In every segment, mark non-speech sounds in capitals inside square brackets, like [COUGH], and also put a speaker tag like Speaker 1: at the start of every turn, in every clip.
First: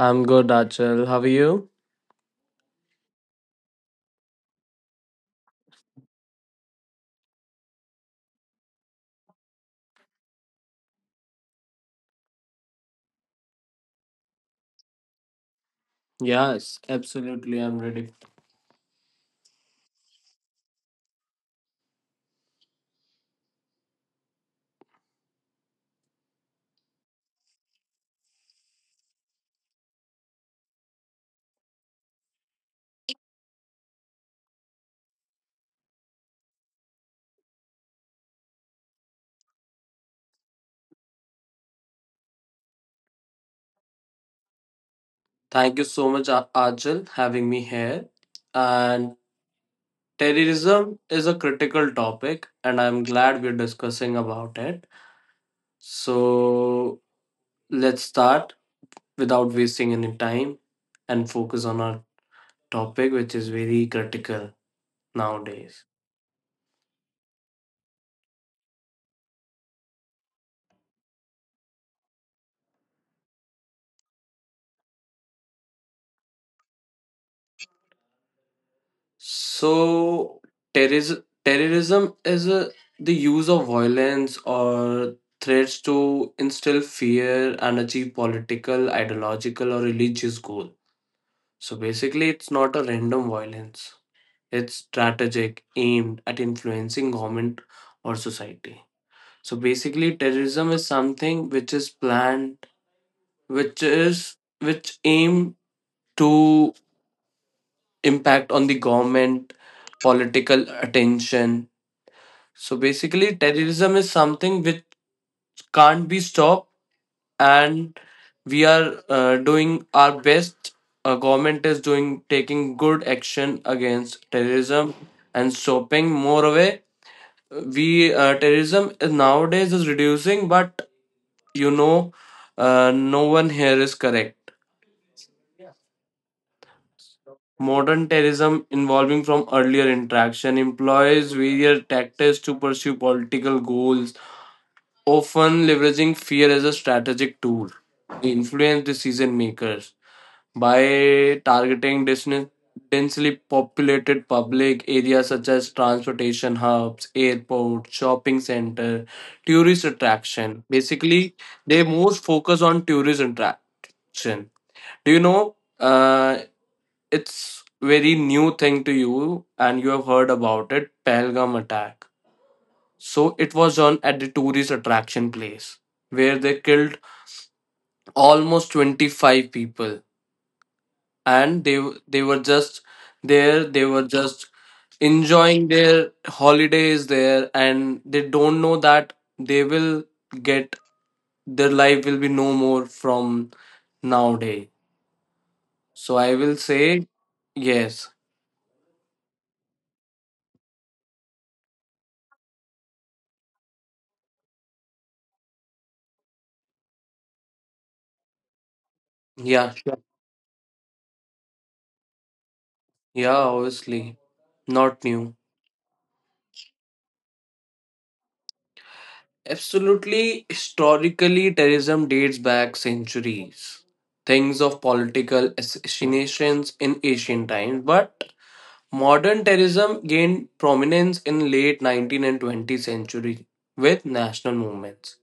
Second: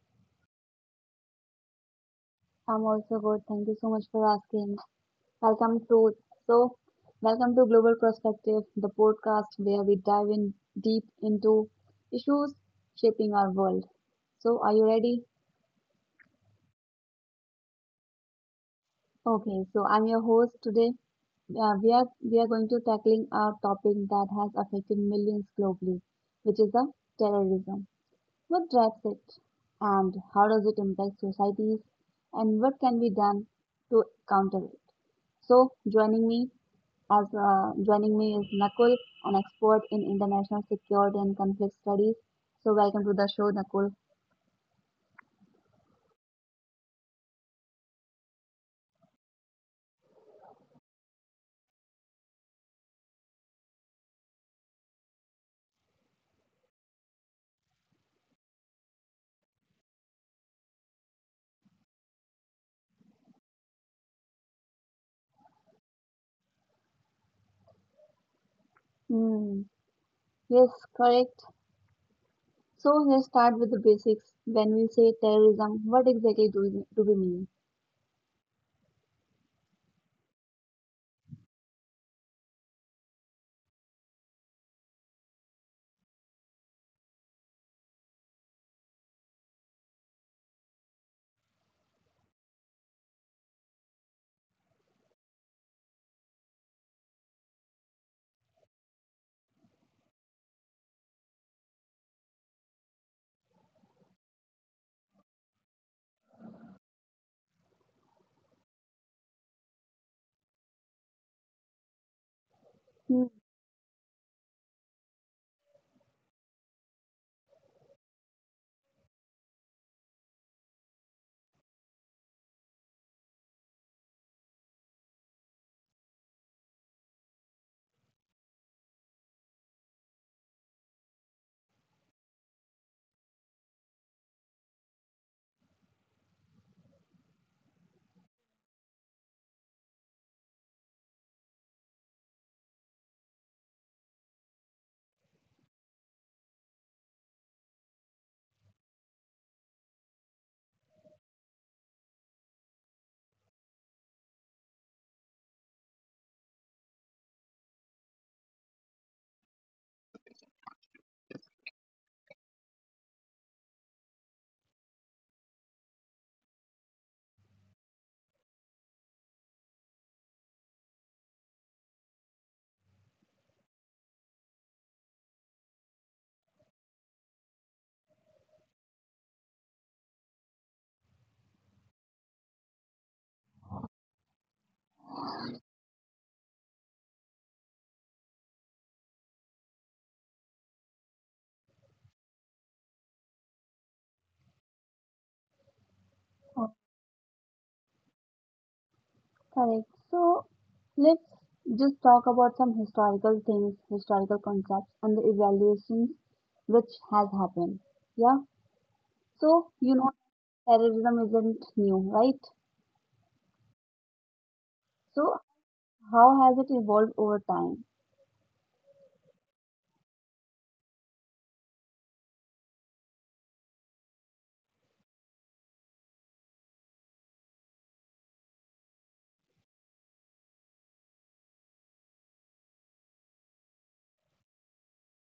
Speaker 1: I'm good, Achal. How are you?
Speaker 2: I'm also good. Thank you so much for asking. Welcome to so welcome to Global Perspective, the podcast where we dive in deep into issues shaping our world. So are you ready?
Speaker 1: Yes, absolutely. I'm ready.
Speaker 2: Okay, so I'm your host today. We are going to tackling a topic that has affected millions globally, which is the terrorism. What drives it, and how does it impact societies, and what can be done to counter it? So, joining me as joining me is Nakul, an expert in international security and conflict studies. So, welcome to the show, Nakul.
Speaker 1: Thank you so much, Achal, having me here. And terrorism is a critical topic, and I'm glad we're discussing about it. So let's start without wasting any time and focus on our topic, which is very critical nowadays.
Speaker 2: Hmm. Yes, correct. So, let's start with the basics. When we say terrorism, what exactly do we mean?
Speaker 1: So, terrorism the use of violence or threats to instill fear and achieve political, ideological, or religious goal. So basically, it's not a random violence. It's strategic, aimed at influencing government or society. So basically, terrorism is something which is planned, which aim to impact on the government, political attention. So
Speaker 2: Hmm.
Speaker 1: basically, terrorism is something which can't be stopped, and we are doing our best. Our government is doing taking good action against terrorism and stopping more away. We Terrorism is nowadays is reducing, but you know, no one here is correct. Modern terrorism involving from earlier interaction employs various tactics to pursue political goals, often leveraging fear as a strategic tool to influence decision makers by targeting densely populated public areas such as transportation hubs, airports, shopping center, tourist attraction. Basically, they most focus on tourist attraction. Do you know? It's very new thing to you, and you have heard about it. Pahalgam attack. So it was on at the tourist attraction place where they killed almost 25 people, and they were just there they were just enjoying their holidays there, and they don't know that they will get, their life will be no more from nowadays. So I will say yes.
Speaker 2: Correct. So let's just talk about some historical things, historical concepts, and the evaluations which has happened. Yeah. So
Speaker 1: Yeah,
Speaker 2: you
Speaker 1: sure.
Speaker 2: know terrorism isn't new, right?
Speaker 1: Yeah, obviously not
Speaker 2: So
Speaker 1: new.
Speaker 2: how has it evolved over time?
Speaker 1: Absolutely, historically terrorism dates back centuries, things of political assassinations in ancient times, but modern terrorism gained prominence in late 19th and 20th century with national movements.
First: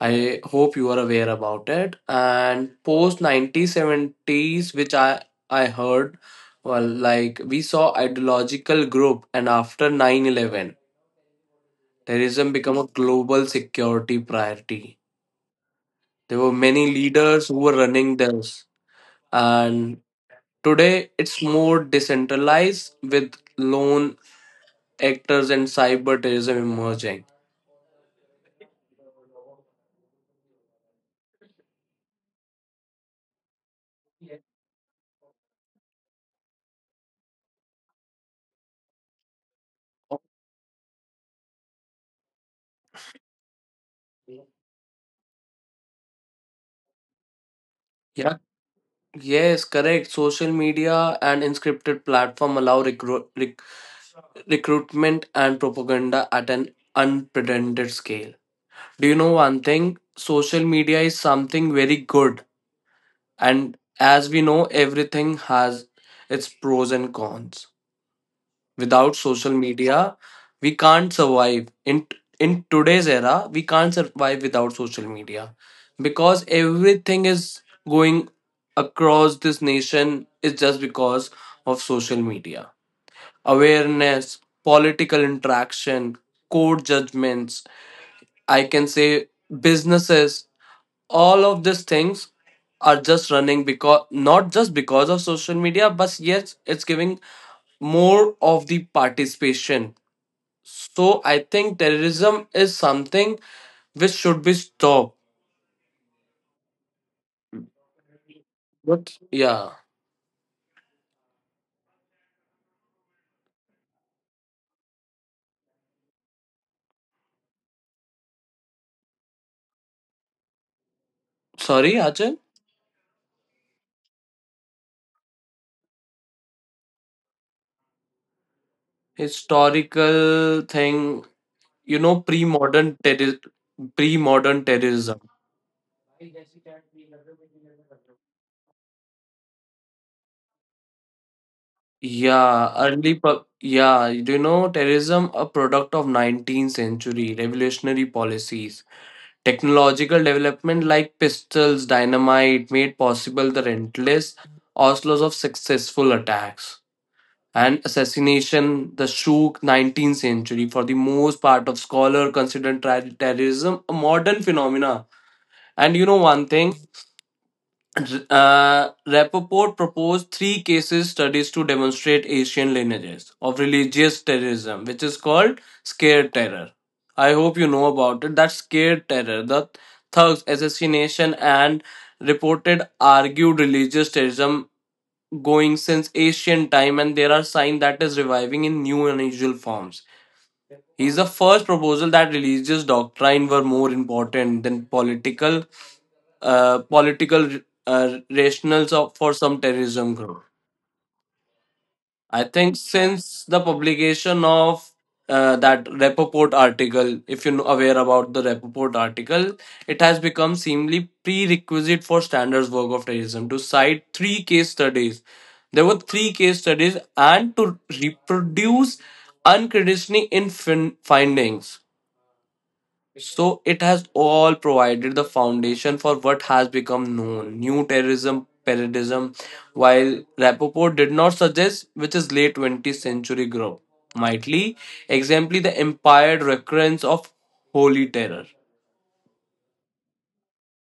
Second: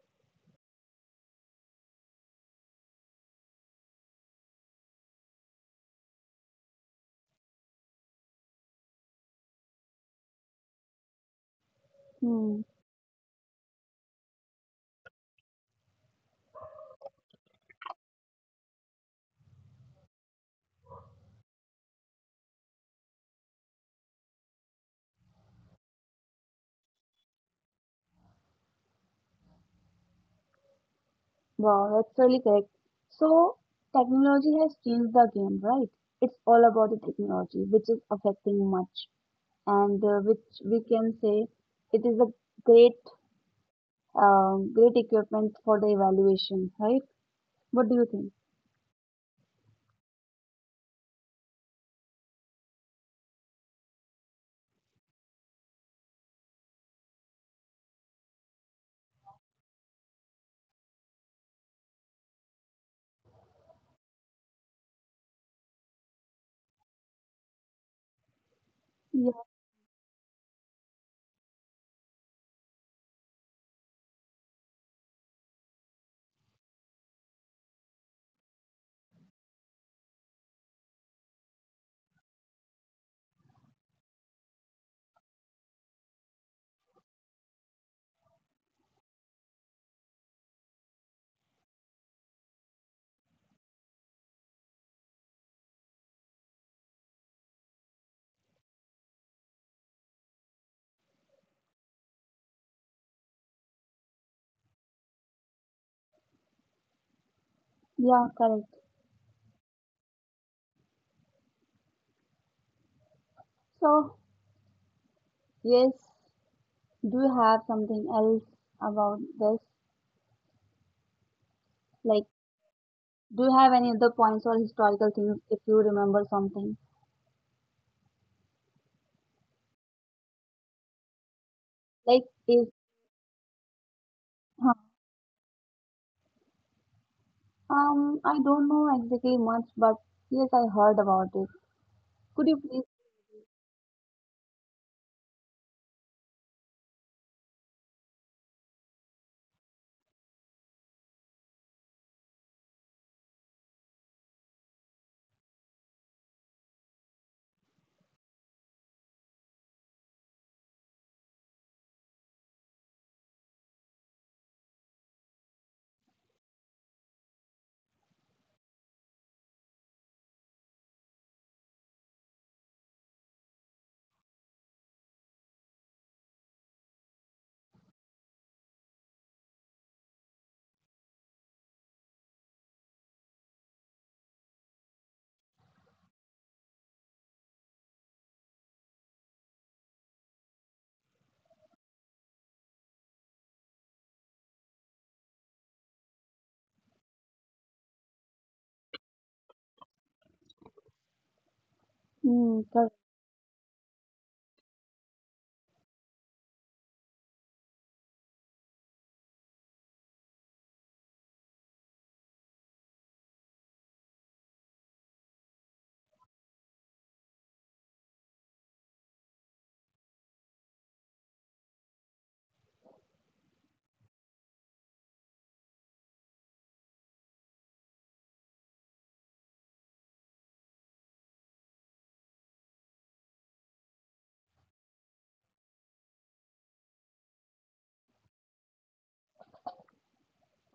Speaker 1: I hope you are aware about it. And post 1970s, which I heard, well, like we saw ideological group, and after 9/11,
Speaker 2: Hmm.
Speaker 1: terrorism became a global security priority. There were many leaders who were running this, and today it's more decentralized with lone actors and cyber terrorism emerging.
Speaker 2: Wow, that's really correct. So technology has changed the game, right? It's all about the technology, which is affecting much, and which we can say it is a great great equipment for the evaluation, right? What do you think?
Speaker 1: Yeah, yes, correct. Social media and inscripted platform allow rec- recruitment and propaganda at an unprecedented scale. Do you know one thing? Social media is something very good, and as we know, everything has its pros and cons. Without
Speaker 2: Yeah,
Speaker 1: social media, we can't survive. In today's era, we can't survive without social media because everything is going across this nation is just because of social media. Awareness, political interaction, court judgments, I can say businesses, all of these things are just running because, not just because of social media, but yes, it's giving more of the participation. So I think terrorism is something which should be stopped.
Speaker 2: yeah, correct.
Speaker 1: Yeah.
Speaker 2: So, yes, do you have something else about this?
Speaker 1: Sorry,
Speaker 2: Like,
Speaker 1: Ajay.
Speaker 2: do you have any other points or historical things if you remember something?
Speaker 1: Historical thing, you
Speaker 2: Like,
Speaker 1: know,
Speaker 2: if,
Speaker 1: pre-modern terror, pre-modern
Speaker 2: huh,
Speaker 1: terrorism.
Speaker 2: I don't know exactly much, but yes, I heard about it. Could you please,
Speaker 1: Do you know terrorism a product of 19th century revolutionary policies. Technological development like pistols, dynamite made possible the relentless onslaughts of successful attacks and assassination the shook 19th century. For the most part of scholar considered terrorism a modern phenomena. And you know one thing, Rappaport proposed three cases studies to demonstrate Asian lineages of religious terrorism, which is called scare terror. I hope you know about it. That scare terror, the thugs, assassination, and reported argued religious terrorism going since ancient time, and there are signs that is reviving in new unusual forms. He is the first proposal that religious doctrine were more important than political, uh, political rationales for some terrorism group. I
Speaker 2: hmm,
Speaker 1: think
Speaker 2: correct.
Speaker 1: since the publication of that Rappaport article, if you're aware about the Rappaport article, it has become seemingly prerequisite for standards work of terrorism to cite three case studies. There were three case studies, and to reproduce unconditionally in findings. So it has all provided the foundation for what has become known new terrorism paradigm, while Rapoport did not suggest, which is late 20th century grow. Mightly, exemplify the implied recurrence of holy terror.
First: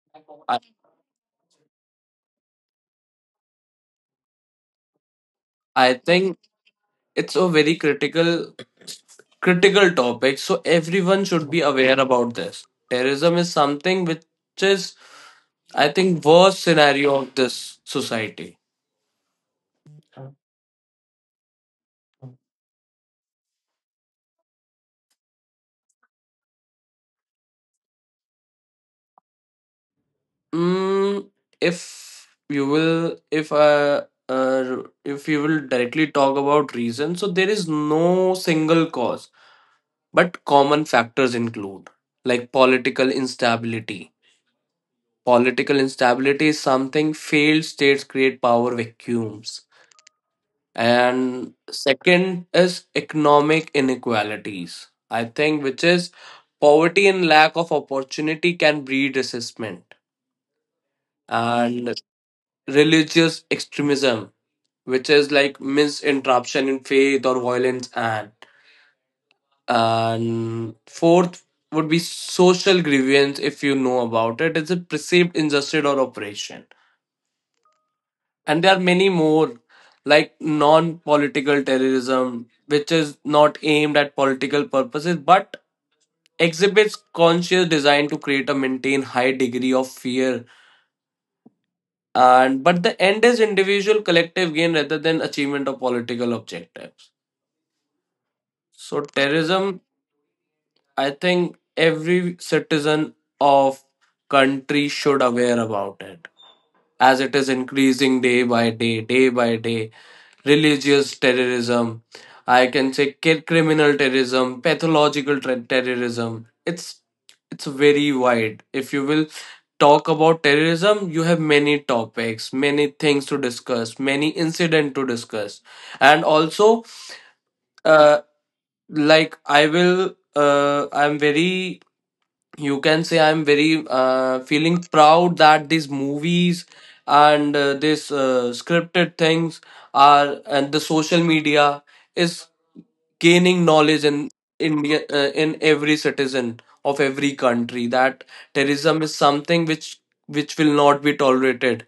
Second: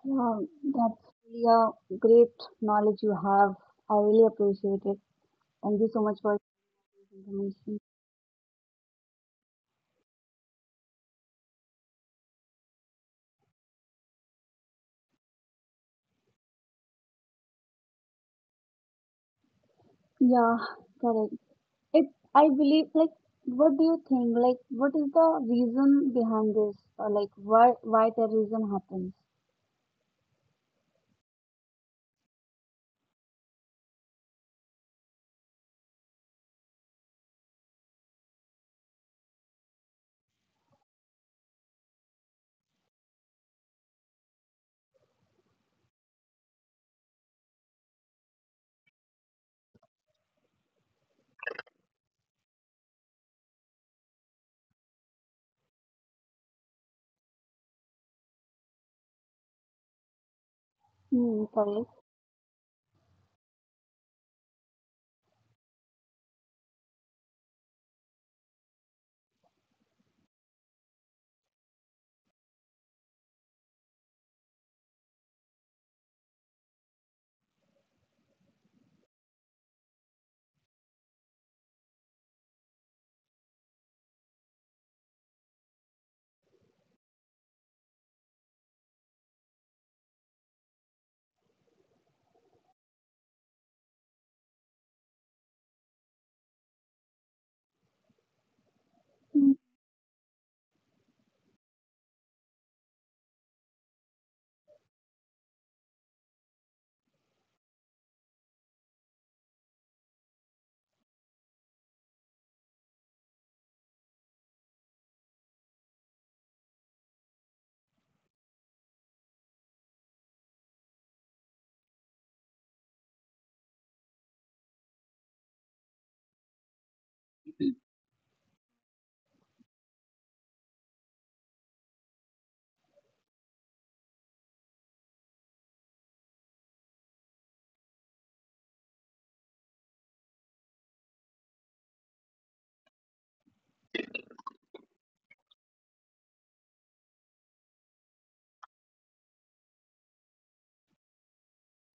Speaker 2: Yeah,
Speaker 1: I,
Speaker 2: that's really a great knowledge you have. I really appreciate it. Thank you
Speaker 1: I
Speaker 2: so much for
Speaker 1: think
Speaker 2: this
Speaker 1: it's a very
Speaker 2: information.
Speaker 1: critical topic, so everyone should be aware about this. Terrorism is something which is, I think, worst scenario of this society.
Speaker 2: Yeah, correct. It, I believe, like, what do you think? Like, what is the reason behind this? Or like, why terrorism happens?
Speaker 1: Mm, if you will, if I, if you will directly talk about reasons, so there is no single cause, but common factors include like political instability. Political instability is something, failed states create power vacuums. And second is economic inequalities, I think, which is poverty and lack of opportunity can breed resentment.
Speaker 2: Hmm, correct.
Speaker 1: And religious extremism, which is like misinterruption in faith or violence, and fourth would be social grievance. If you know about it, it's a perceived injustice or oppression, and there are many more like non-political terrorism, which is not aimed at political purposes but exhibits conscious design to create or maintain high degree of fear, and but the end is individual collective gain rather than achievement of political objectives. So
Speaker 2: Hmm,
Speaker 1: terrorism, I think every citizen of country should aware about it, as it is increasing day by day, day by day. Religious terrorism, I can say criminal terrorism, pathological terrorism. It's very wide. If you will talk about terrorism, you have many topics, many things to discuss, many incident to discuss, and also uh, like I will I'm very you can say I'm very feeling proud that these movies and this scripted things are, and the social media is gaining knowledge in India, in every citizen of every country, that terrorism is something which will not be tolerated.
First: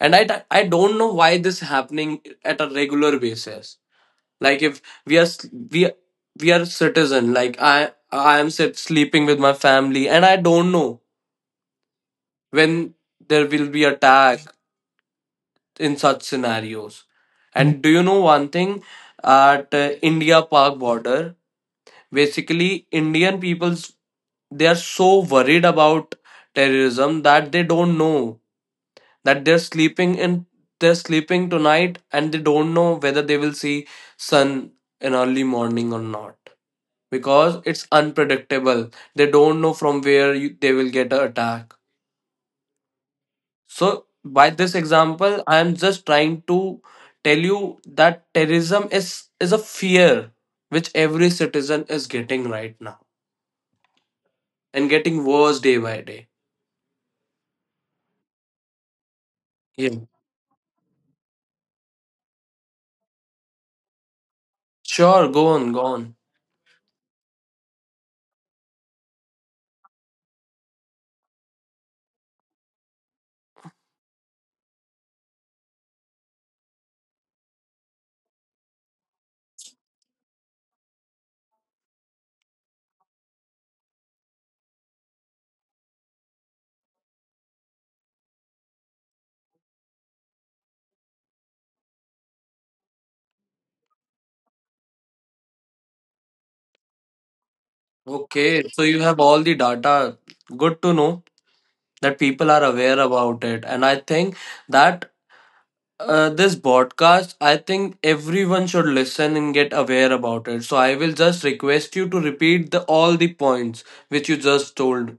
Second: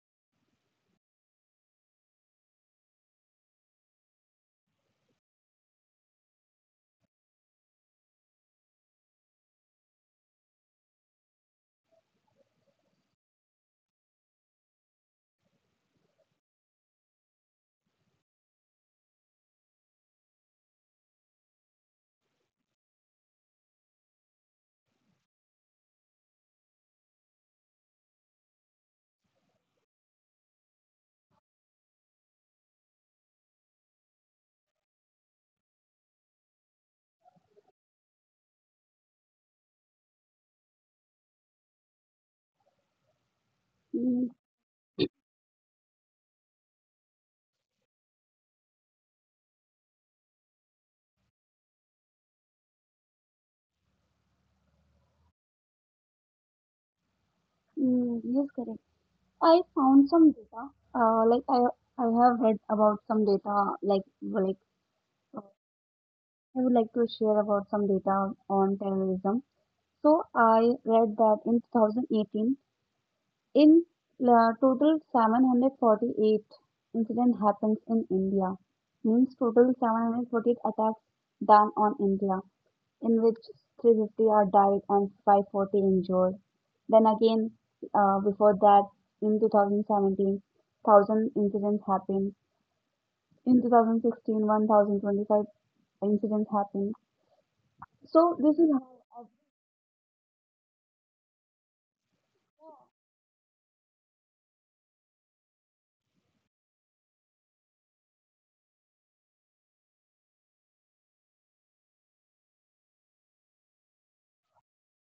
Speaker 1: And I don't know why this happening at a regular basis. Like if we are s- we are- we are citizen, like I am sleeping with my family, and I don't know when there will be attack in such scenarios. And do you know one thing? At India Pak border, basically Indian people's, they are so worried about terrorism that they don't know that they're sleeping tonight and they don't know whether they will see sun in early morning or not, because it's unpredictable. They don't know from where they will get an attack. So,
Speaker 2: hmm,
Speaker 1: by this example, I am just trying to tell you that terrorism is a fear which every citizen is getting right now, and getting worse day by day.
Speaker 2: hmm, yes, correct. I
Speaker 1: Yeah.
Speaker 2: found some data. Like I have read about some data. Like
Speaker 1: Sure, go
Speaker 2: uh,
Speaker 1: on, go on.
Speaker 2: I would like to share about some data on terrorism. So I read that in 2018. In total, 748 incident happens in India, means total 748 attacks done on India, in which 350 are died and 540 injured. Then again, before that, in 2017, incidents happened. In 2016, 1,025 incidents happened. So
Speaker 1: Okay,
Speaker 2: this is
Speaker 1: so you have
Speaker 2: how. uh,
Speaker 1: all the data. Good to know that people are aware about it. And I think that, this broadcast, I think everyone should listen and get aware about it. So I will just request you to repeat the all the points which you just told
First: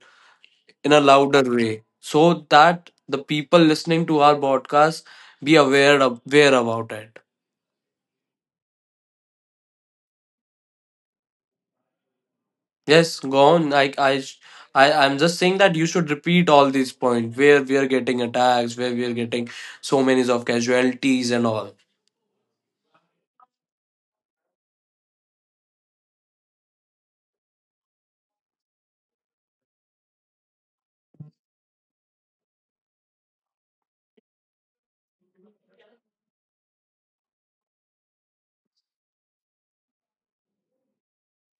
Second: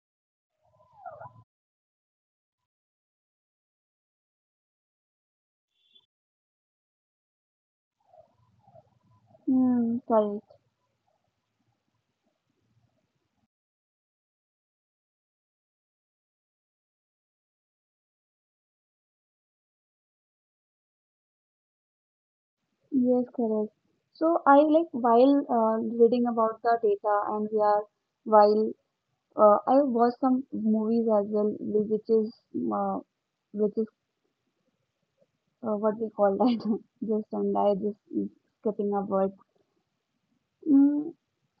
Speaker 1: in a louder way, so that the people listening to our broadcast be aware of, aware about it.
Speaker 2: Hmm, Sorry.
Speaker 1: Yes, go on. I sh- I I'm just saying that you should repeat all these points where we are getting attacks, where we are getting so many of casualties and all.
Speaker 2: Yes, correct. So I like while reading about the data and we are while I watched some movies as well, which is uh, which is what we call that [LAUGHS] just and I just skipping a word. Mm,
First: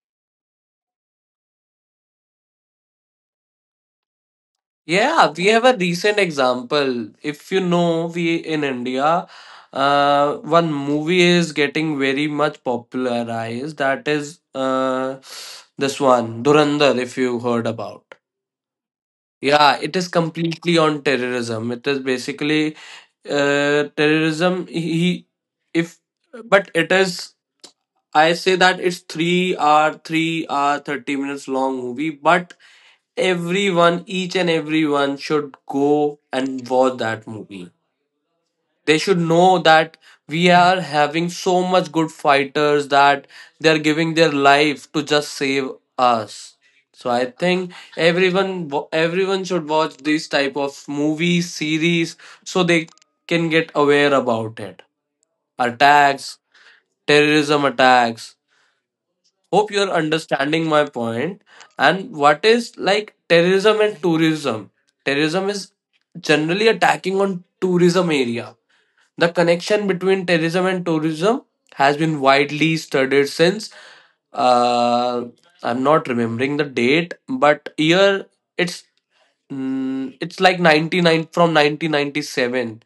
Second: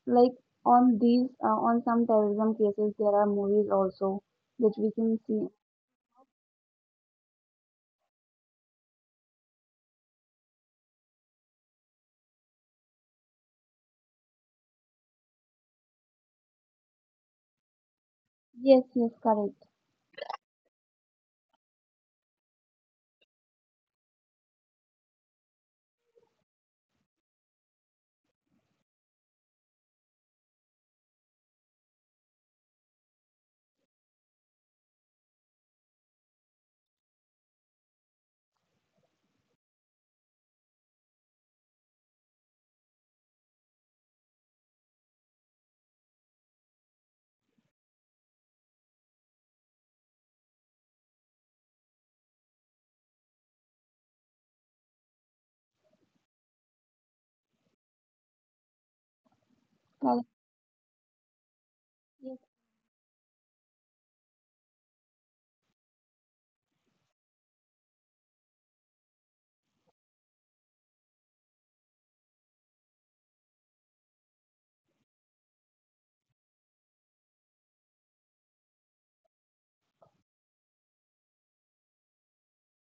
Speaker 2: like on these on some terrorism cases, there are movies also which we can
Speaker 1: Yeah, we
Speaker 2: see.
Speaker 1: have a recent example. If you know, we in India, one movie is getting very much popularized. That is this one, Durandar, if you heard about.
Speaker 2: Yes, yes, correct,
Speaker 1: Yeah, it is completely on terrorism. It is basically terrorism. He, if but it is I say that it's 3 hour, 30 minutes long movie, but everyone, each and everyone should go and watch that movie. They should know that we are having so much good fighters that they're giving their life to just save us. So I think everyone everyone should watch these type of movies, series, so they can get aware about it. Attacks, terrorism attacks, hope you're
Speaker 2: correct.
Speaker 1: understanding my point. And
Speaker 2: Yes.
Speaker 1: what is like terrorism and tourism? Terrorism is generally attacking on tourism area. The connection between terrorism and tourism has been widely studied since, uh, I'm not remembering the date, but year it's, like 99 from 1997,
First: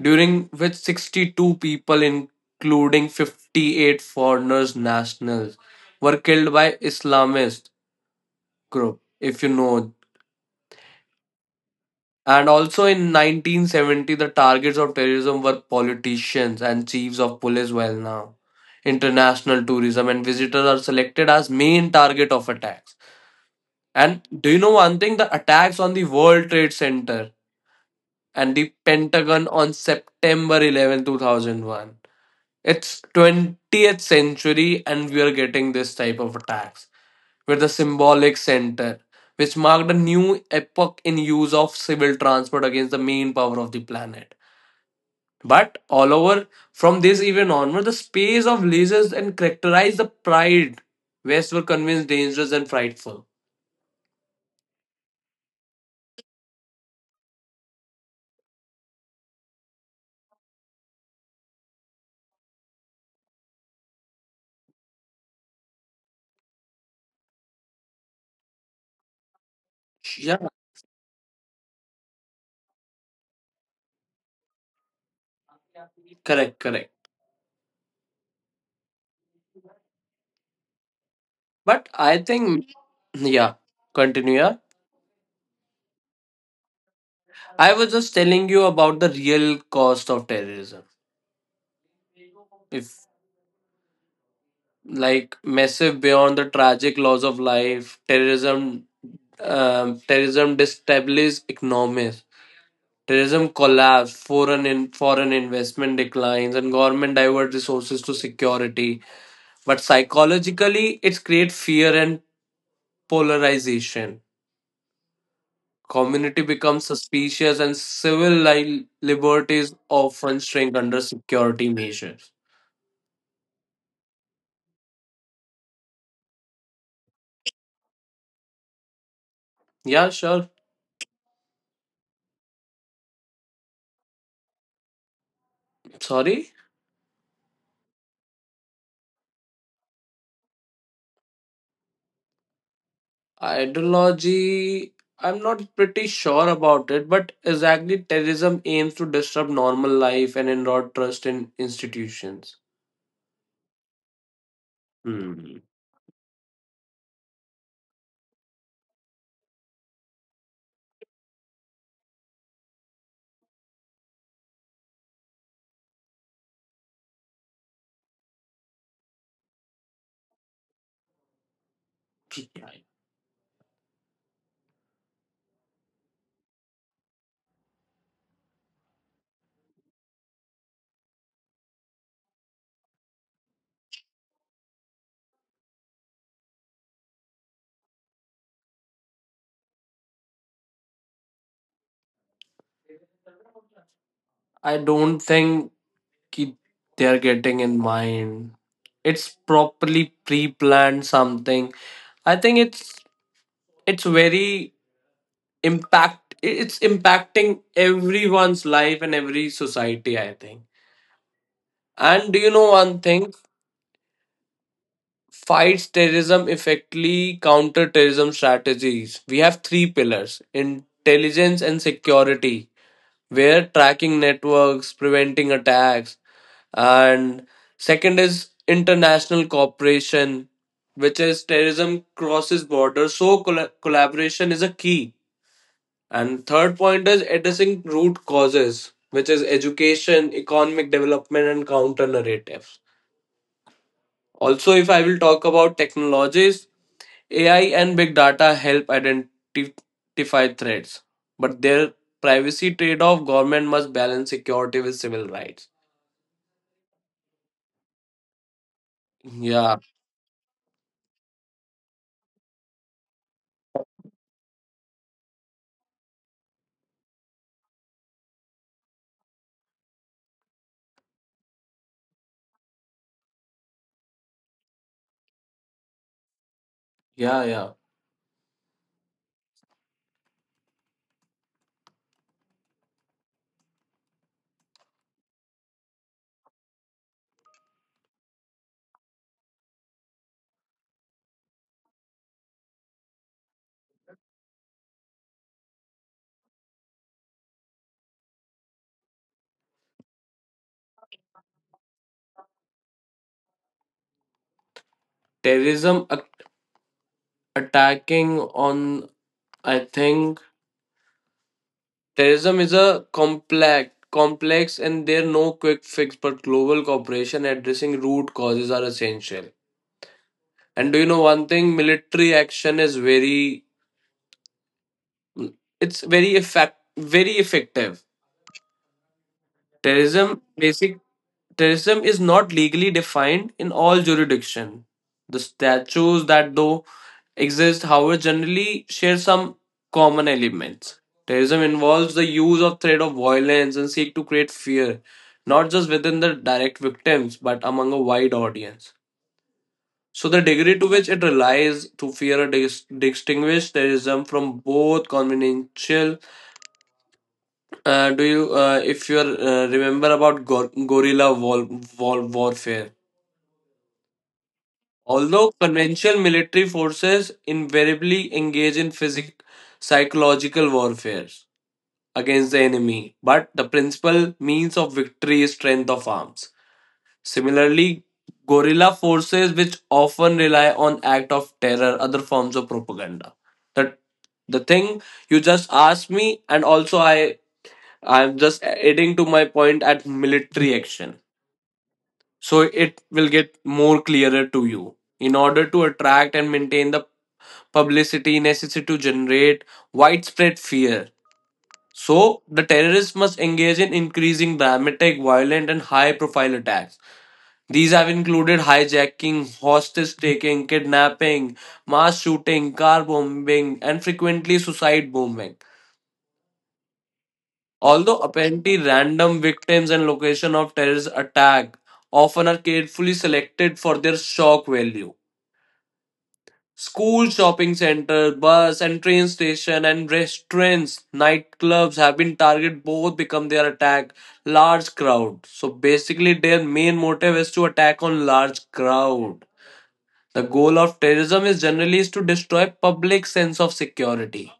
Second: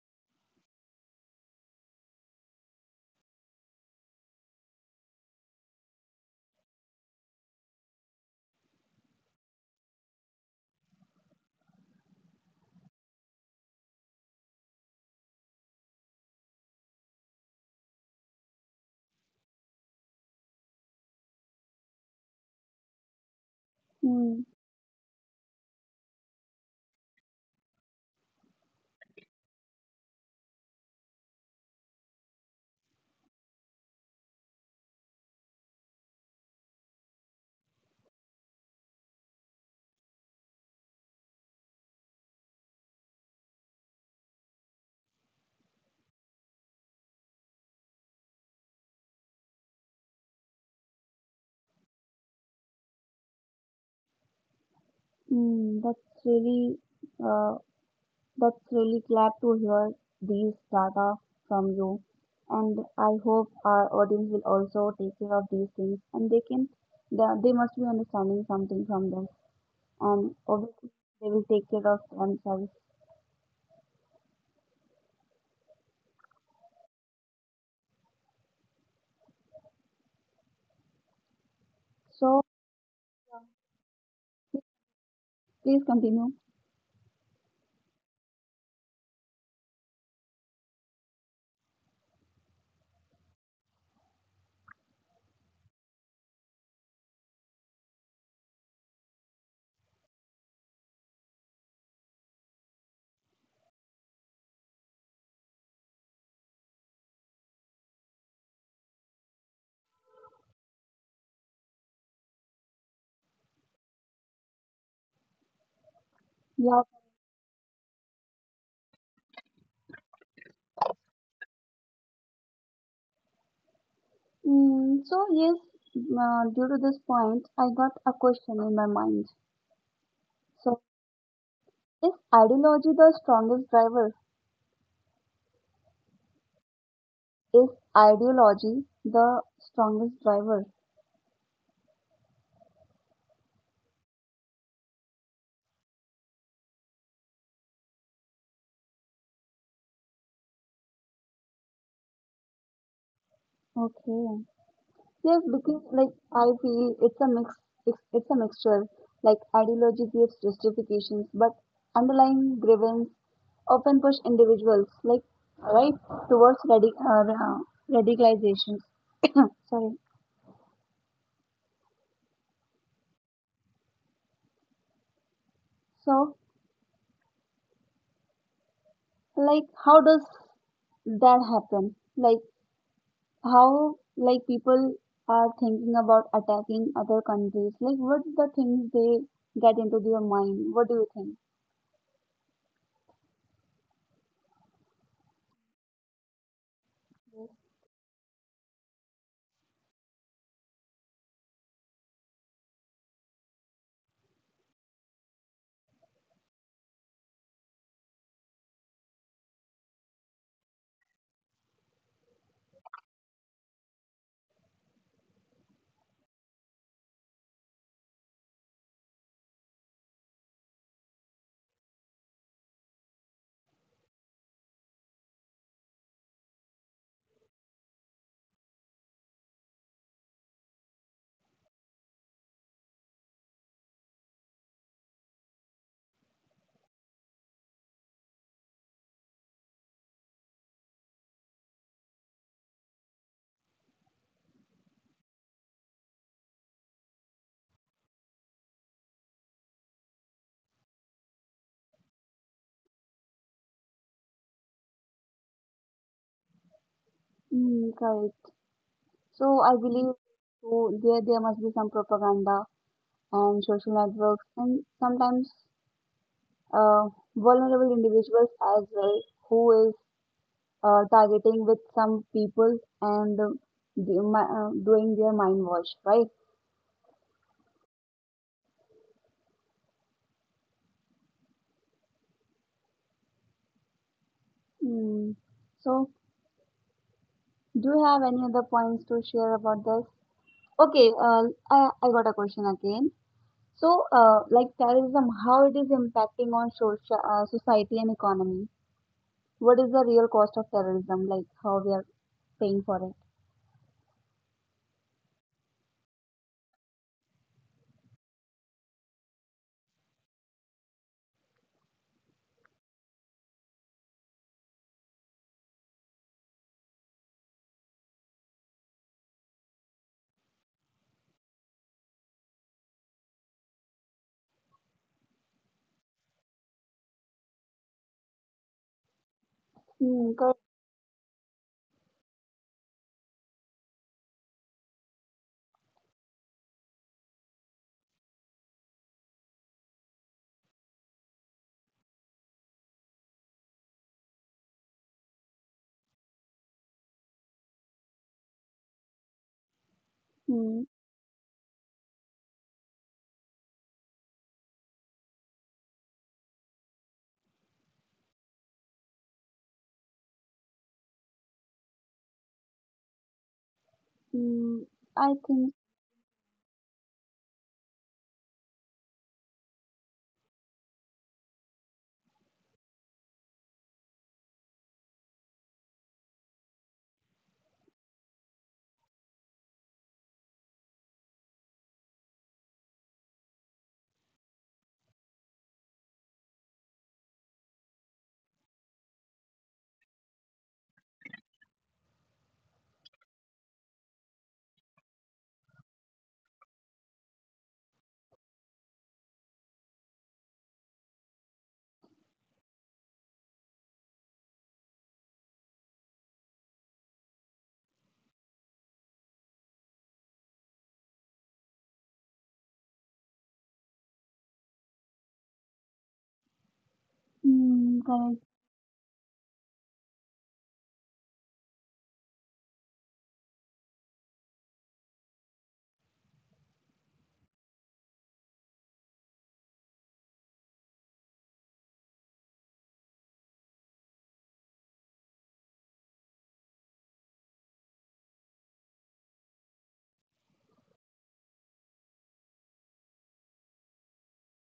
Speaker 1: during which 62 people including 58 foreigners nationals were killed by Islamist group, if you know. And also in 1970 the targets of terrorism were politicians and chiefs of police, well now international tourism and visitors are selected as main target of attacks. And
Speaker 2: Mm,
Speaker 1: do you know one thing? The attacks on the World Trade Center and the Pentagon on September 11, 2001. It's 20th century and we are getting this type of attacks with the symbolic center, which marked a new epoch in use of civil transport against the main power of the planet. But all over, from this event onward, the space of lasers and characterized the pride. West were convinced dangerous and frightful.
Speaker 2: mm, that's really uh, that's really glad to hear these data from you. And I hope our audience will also take care of these things and they can they must be understanding something from this and
Speaker 1: Yeah,
Speaker 2: obviously they will take care of themselves.
Speaker 1: correct, correct. But I
Speaker 2: So
Speaker 1: think, yeah, continue. Yeah,
Speaker 2: please continue.
Speaker 1: I was just telling you about the real cost of terrorism. If, like, massive beyond the tragic loss of life. Terrorism, terrorism destabilizes economies. Terrorism collapse, foreign investment declines, and government divert resources to security. But psychologically, it creates fear and polarization. Community
Speaker 2: Yeah.
Speaker 1: becomes suspicious, and liberties often shrink under security measures.
Speaker 2: Mm, so yes, due to this point, I got a question in my mind.
Speaker 1: Yeah, sure.
Speaker 2: So is ideology the strongest driver?
Speaker 1: Sorry.
Speaker 2: Is ideology the strongest driver?
Speaker 1: Ideology, I'm not pretty sure about it, but exactly terrorism aims to disrupt normal life and erode trust in institutions.
Speaker 2: Okay. Yes,
Speaker 1: Hmm.
Speaker 2: because like I feel it's a mix, it's a mixture. Like ideology gives justifications, but underlying grievance often push individuals, like right, towards radicalization. [COUGHS] Sorry. So, like, how does that happen? Like, how like people are thinking about attacking other countries? Like, what the things they get into their mind? What do you think?
Speaker 1: I don't think ki- they're getting in mind. It's properly pre-planned something. I think it's very impact it's impacting everyone's life and every society, I think. And do you know one thing? Fights terrorism effectively, counter terrorism strategies, we have three pillars. Intelligence and security, where tracking networks preventing attacks. And second is international cooperation, which is terrorism crosses borders, so collaboration is a key. And third point is addressing root causes, which is education, economic development, and counter narratives. Also, if I will talk about technologies, AI and big data help identify threats, but their privacy trade-off government must balance security with civil rights.
Speaker 2: Mm, correct. So I
Speaker 1: Yeah,
Speaker 2: believe so there must be some propaganda and social networks and sometimes uh, vulnerable individuals as well who is targeting with some people and doing their mind wash, right?
Speaker 1: yeah, yeah.
Speaker 2: Mm. So do you have any other points to share about this? Okay, I got a question again. So, like terrorism, how it is impacting on social, society and economy? What is the real cost of terrorism? Like how we are paying for it?
Speaker 1: Terrorism a- Attacking on, I think terrorism is a complex and there are no quick fix, but global cooperation addressing root causes are essential. And do you know one thing? Military action is very, it's very effect very effective.
Speaker 2: Mm,
Speaker 1: Terrorism
Speaker 2: correct.
Speaker 1: basic, terrorism is not legally defined in all jurisdiction. The statutes that though exist, however, generally share some common elements. Terrorism involves the use of threat of violence and seek to create fear, not just within the direct victims, but among a wide audience. So the degree
Speaker 2: Mm,
Speaker 1: to which it relies to fear or distinguish terrorism from both conventional, do you, if you are, remember about guerrilla warfare?
Speaker 2: mm, I
Speaker 1: Although
Speaker 2: think
Speaker 1: conventional military forces invariably engage in psychological warfare against the enemy, but the principal means of victory is strength of arms. Similarly, guerrilla forces, which often rely on act of terror, other forms of propaganda. The the thing you just asked me, and also I'm just adding to my point at military action. So it will get more clearer to you. In order to attract and maintain the publicity necessary to generate widespread fear. So the terrorists must engage in increasing dramatic, violent, and high profile attacks. These have included hijacking, hostage taking, kidnapping, mass shooting, car bombing, and frequently suicide bombing.
Speaker 2: mm,
Speaker 1: Although
Speaker 2: correct.
Speaker 1: apparently random, victims and location of terrorist attack often are carefully selected for their shock value. School, shopping center, bus and train station and restaurants, nightclubs have been target both become their attack large crowd. So basically their main motive is to attack on large crowd. The goal of terrorism is generally is to destroy public sense of security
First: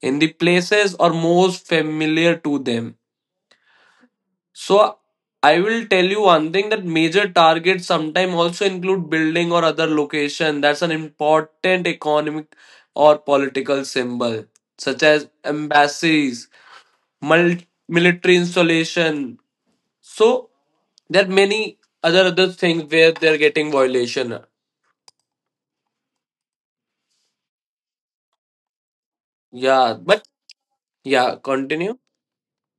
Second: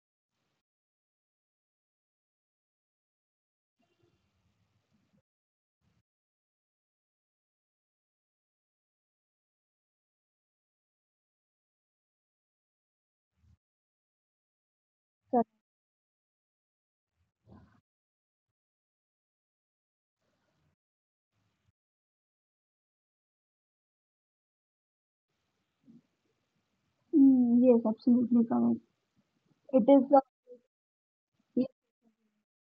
Speaker 1: in the places or most familiar to them. So I will tell you one thing that major targets sometimes also include building or other location that's an important economic or political symbol, such as
Speaker 2: Correct.
Speaker 1: embassies, mul- military installation. So there are many other things where they're getting violation.
Speaker 2: Mm, yes, absolutely correct. It
Speaker 1: Yeah,
Speaker 2: is a
Speaker 1: but yeah,
Speaker 2: yes,
Speaker 1: continue.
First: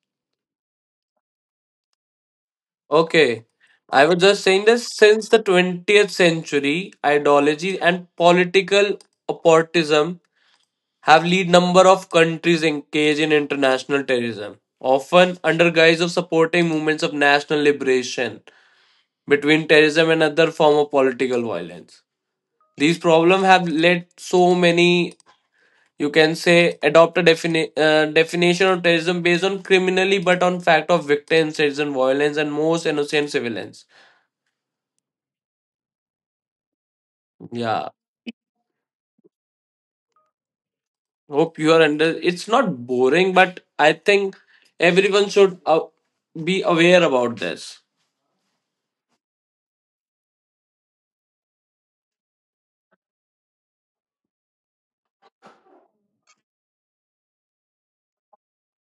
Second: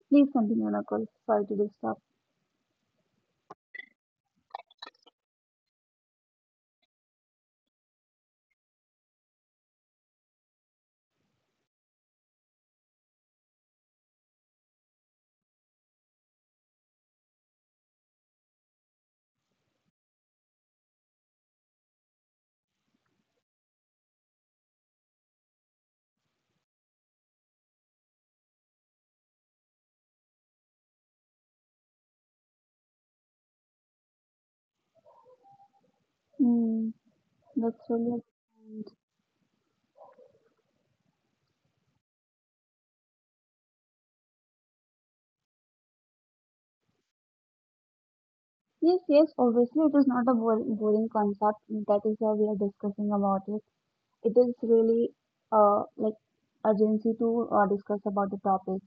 Speaker 2: please continue, Nakul. Sorry to disturb.
Speaker 1: Okay. I was just saying this since the 20th century, ideology and political opportunism have lead number of countries engaged in international terrorism, often under guise of supporting movements of national liberation between terrorism and other form of political violence. These problems have led so many, you can say, adopt a definition of terrorism based on criminally but on fact of victims, terrorism violence, and most innocent civilians.
Speaker 2: Mm,
Speaker 1: Yeah,
Speaker 2: that's really important.
Speaker 1: hope you are under. It's not boring, but I think everyone should be aware about this.
Speaker 2: Yes, yes. Obviously, it is not a boring concept. That is why we are discussing about it. It is really like urgency to discuss about the topic,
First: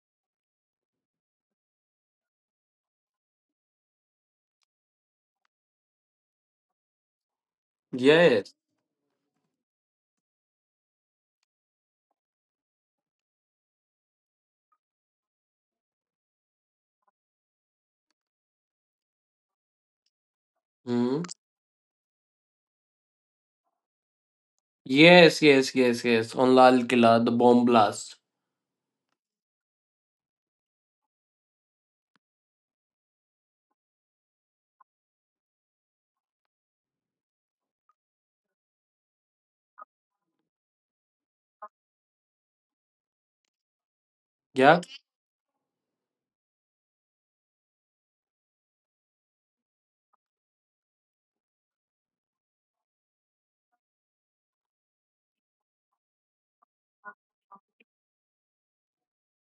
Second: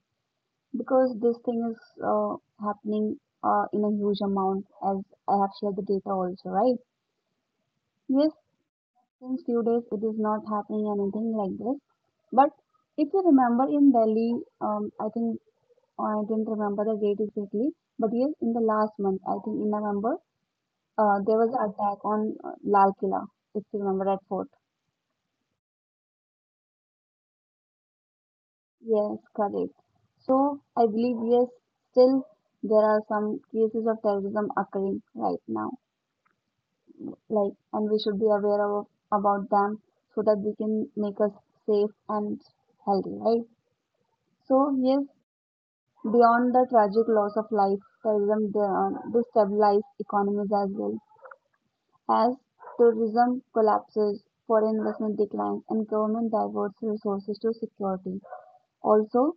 Speaker 2: because this thing is uh, happening in a huge amount as I have shared the data also, right? Yes,
Speaker 1: Yes.
Speaker 2: since few days it is not happening anything like this. But if you remember in Delhi, I think I didn't remember the date exactly, but yes, in the last month, I think in November,
Speaker 1: Hmm.
Speaker 2: there was an attack on Lal Killa, if you remember that fort.
Speaker 1: Yes, yes, yes, yes. On Lal Killa, the bomb blast.
Speaker 2: Yes, correct. So I believe yes, still there are some cases of terrorism occurring right now, like, and we should be aware of about them so that we can make us safe and healthy, right? So
Speaker 1: Yeah.
Speaker 2: yes, beyond the tragic loss of life, terrorism destabilizes economies as well as tourism collapses, foreign investment declines, and government diverts resources to security. Also,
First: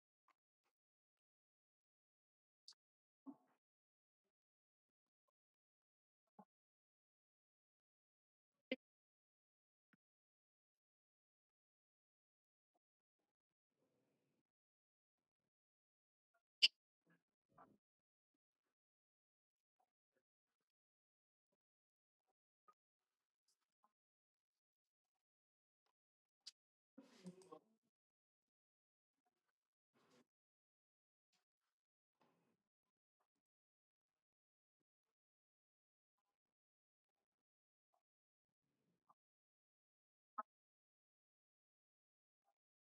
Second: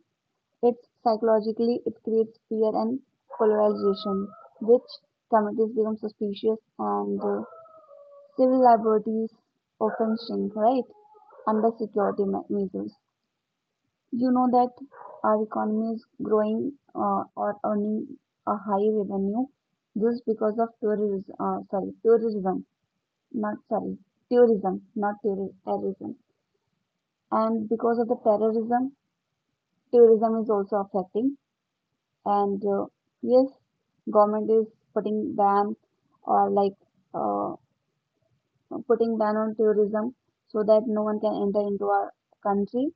Speaker 2: it's psychologically it creates fear and polarization, which communities become suspicious and civil liberties often shrink, right? Under measures. You know that our economy is growing or earning a high revenue just because of tourism. Sorry, tourism, not touri- Terrorism. And because of the terrorism, tourism is also affecting. And yes, government is putting ban or like uh, putting ban on tourism so that no one can enter into our country.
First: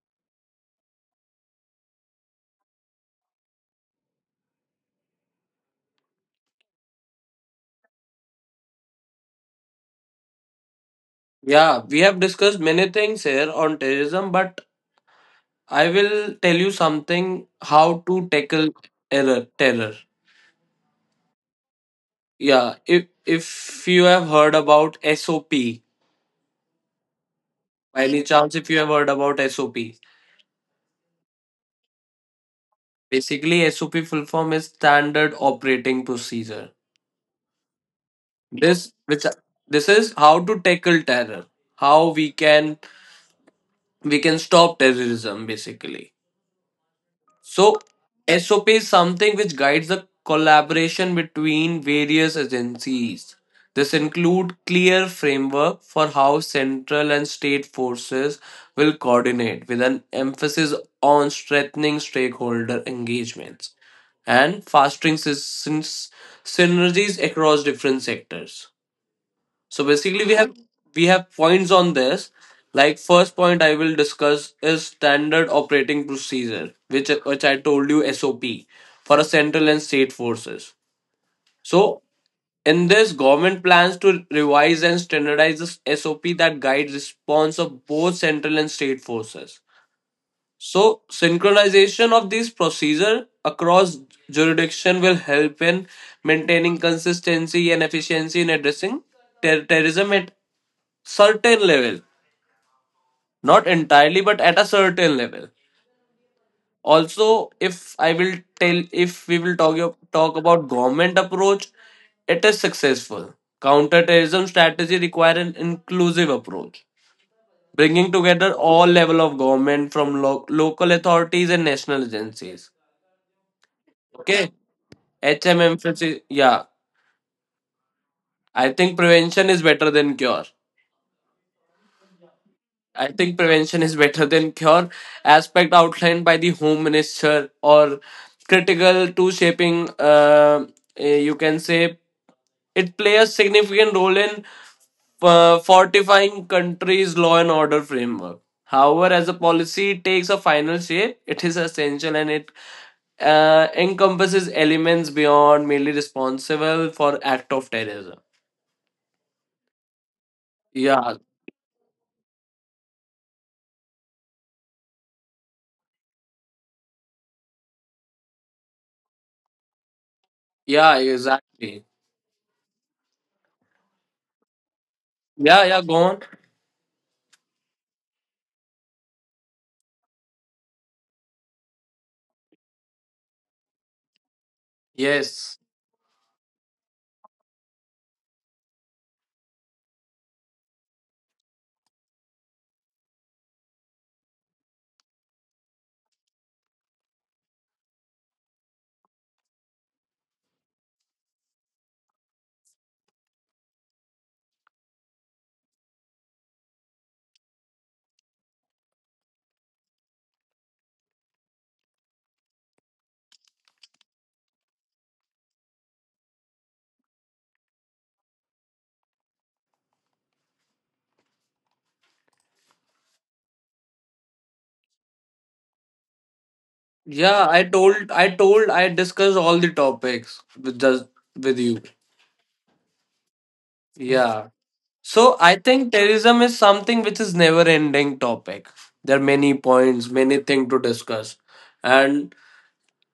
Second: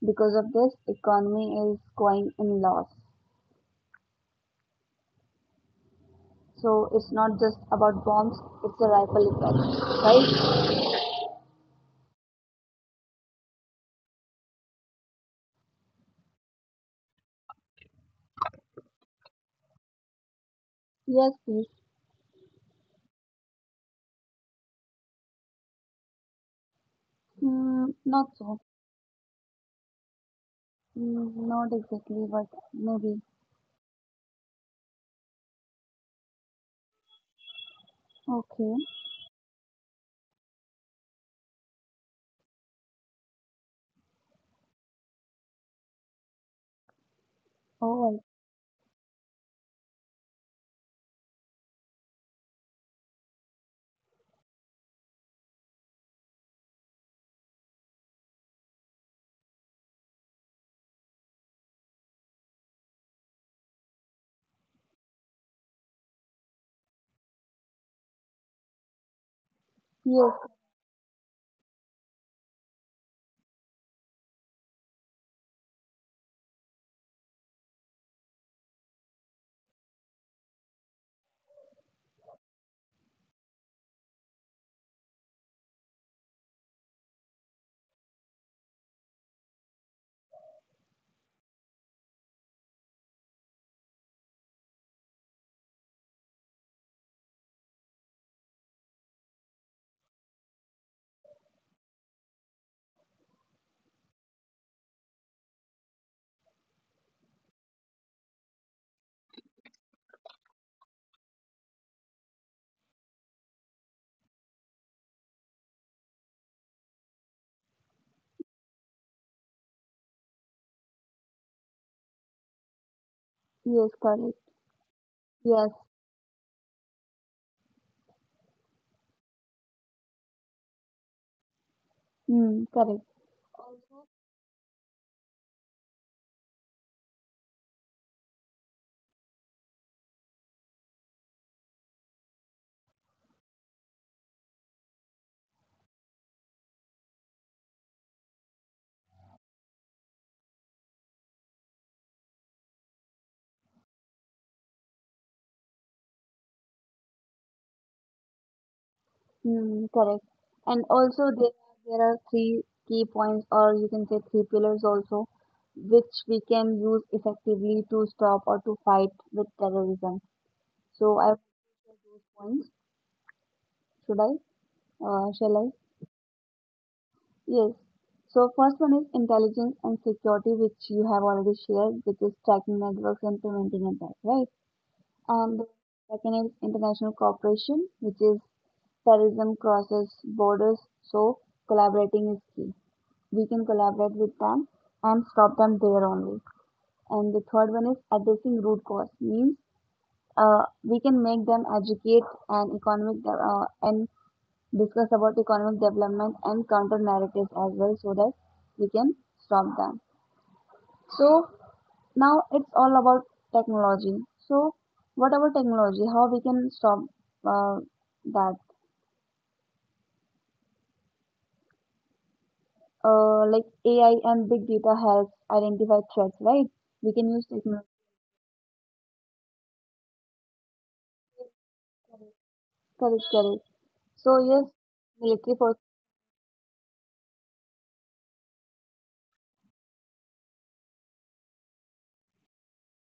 Speaker 2: Because of this, economy is going in loss. So it's not just about bombs; it's a ripple effect, right?
Speaker 1: Yeah, we have discussed many things here on terrorism, but I will tell you something how to tackle error terror.
Speaker 2: Yes, please.
Speaker 1: Yeah. If you have heard about SOP, by
Speaker 2: Mm,
Speaker 1: any
Speaker 2: not
Speaker 1: chance
Speaker 2: so.
Speaker 1: if you have heard about SOP.
Speaker 2: Mm, not exactly, but maybe.
Speaker 1: Basically SOP full form is standard operating procedure.
Speaker 2: Okay.
Speaker 1: This which this is how to tackle terror. How we can stop terrorism basically. So,
Speaker 2: Oh,
Speaker 1: SOP is something which guides the collaboration between various agencies. This include clear framework for how central and state forces will coordinate with an emphasis on strengthening stakeholder engagements and fostering synergies across different sectors. So basically,
Speaker 2: yes.
Speaker 1: we have points on this. Like first point I will discuss is standard operating procedure, which I told you SOP for a central and state forces. So in this, government plans to revise and standardize the SOP that guides response of both central and state forces. So synchronization of these procedure across jurisdiction will help in maintaining consistency and efficiency in addressing terrorism at certain level, not entirely but at a certain level. Also, if I will tell, if we will talk about government approach, it is successful. Counterterrorism strategy require an inclusive approach, bringing together all level of government, from local authorities and national agencies.
Speaker 2: Yes. Correct.
Speaker 1: Okay. Hm,
Speaker 2: Yes.
Speaker 1: emphasis, yeah. I think prevention is better than cure.
Speaker 2: Mm, correct.
Speaker 1: I think prevention is better than cure aspect outlined by the home minister or critical to shaping, you can say it plays a significant role in fortifying country's law and order framework, however as a policy takes a final shape it is essential and it encompasses elements beyond merely responsible for act of terrorism.
Speaker 2: Hmm, correct. And
Speaker 1: Yeah,
Speaker 2: also there are three key points or you can say three pillars also which we can use effectively to stop or to fight with terrorism.
Speaker 1: yeah,
Speaker 2: So I
Speaker 1: exactly.
Speaker 2: share those points. Should I? Shall
Speaker 1: Yeah,
Speaker 2: I?
Speaker 1: yeah, go on.
Speaker 2: Yes. So first one is intelligence and security, which you have already shared, which is tracking networks and preventing attack, right?
Speaker 1: Yes.
Speaker 2: And the second is international cooperation, which is terrorism crosses borders, so collaborating is key. We can collaborate with them and stop them there only. And the third one is addressing root cause, means we can make them educate and and discuss about economic development and counter narratives as well, so that we can stop them. So now it's all about technology, so whatever technology how we can stop uh, that, like AI and big data helps identify threats, right? We can
Speaker 1: Yeah,
Speaker 2: use technology.
Speaker 1: I discussed all the topics with just with you.
Speaker 2: Correct, correct. So
Speaker 1: Yeah.
Speaker 2: yes,
Speaker 1: So I
Speaker 2: military force.
Speaker 1: think terrorism is something which is never ending topic. There are many points, many things to discuss. And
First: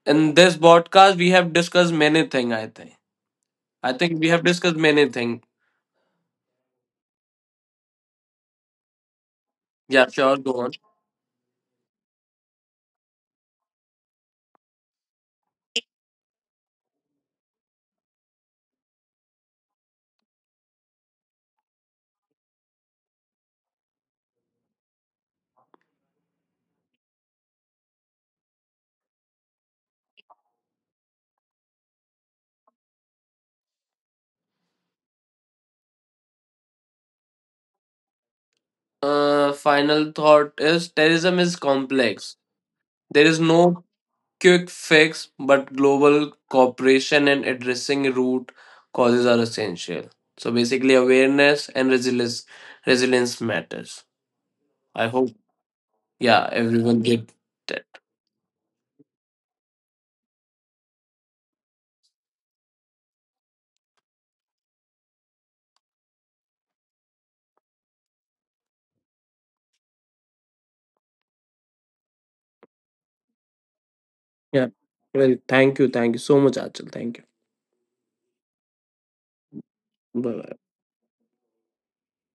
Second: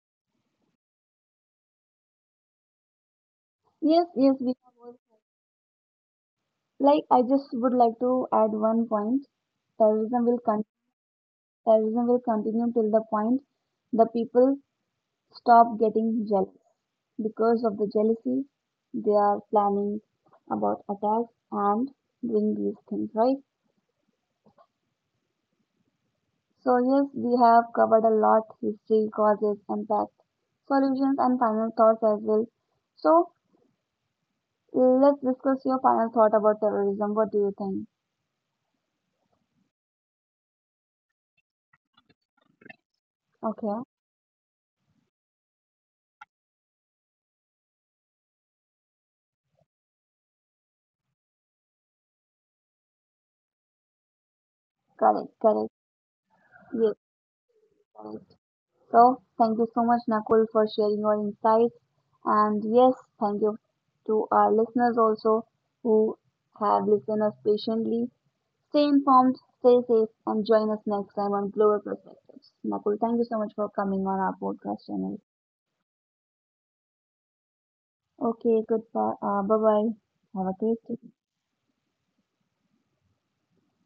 Speaker 1: in this podcast we have discussed many things, I think. I
Speaker 2: Yes,
Speaker 1: think we
Speaker 2: yes,
Speaker 1: have
Speaker 2: we can
Speaker 1: discussed
Speaker 2: work.
Speaker 1: many things.
Speaker 2: Like I just would like to add one point,
Speaker 1: Yeah,
Speaker 2: terrorism
Speaker 1: sure,
Speaker 2: will
Speaker 1: go
Speaker 2: con-
Speaker 1: on.
Speaker 2: terrorism will continue till the point the people stop getting jealous. Because of the jealousy, they are planning about attacks and doing these things, right? So, yes, we have covered a lot history, causes, impact, solutions, and final thoughts as well. So, let's discuss your final thought about terrorism. What do you think?
Speaker 1: Final thought is terrorism is complex. There is
Speaker 2: Okay,
Speaker 1: no quick fix, but global cooperation and addressing root causes are essential. So basically, awareness and resilience matters. I
Speaker 2: correct,
Speaker 1: hope,
Speaker 2: correct.
Speaker 1: yeah,
Speaker 2: Yes,
Speaker 1: everyone get that.
Speaker 2: correct. So, thank you so much, Nakul, for sharing your insights. And yes, thank you to our listeners also who have listened us patiently. Stay informed, stay safe, and join us next time on Global Perspectives. Nakul, thank you so much for coming on our
Speaker 1: Yeah.
Speaker 2: podcast channel.
Speaker 1: Well, thank you. Thank you so much, Achal. Thank you.
Speaker 2: Okay, goodbye. Bye bye.
Speaker 1: Bye
Speaker 2: Have a
Speaker 1: bye.
Speaker 2: great day.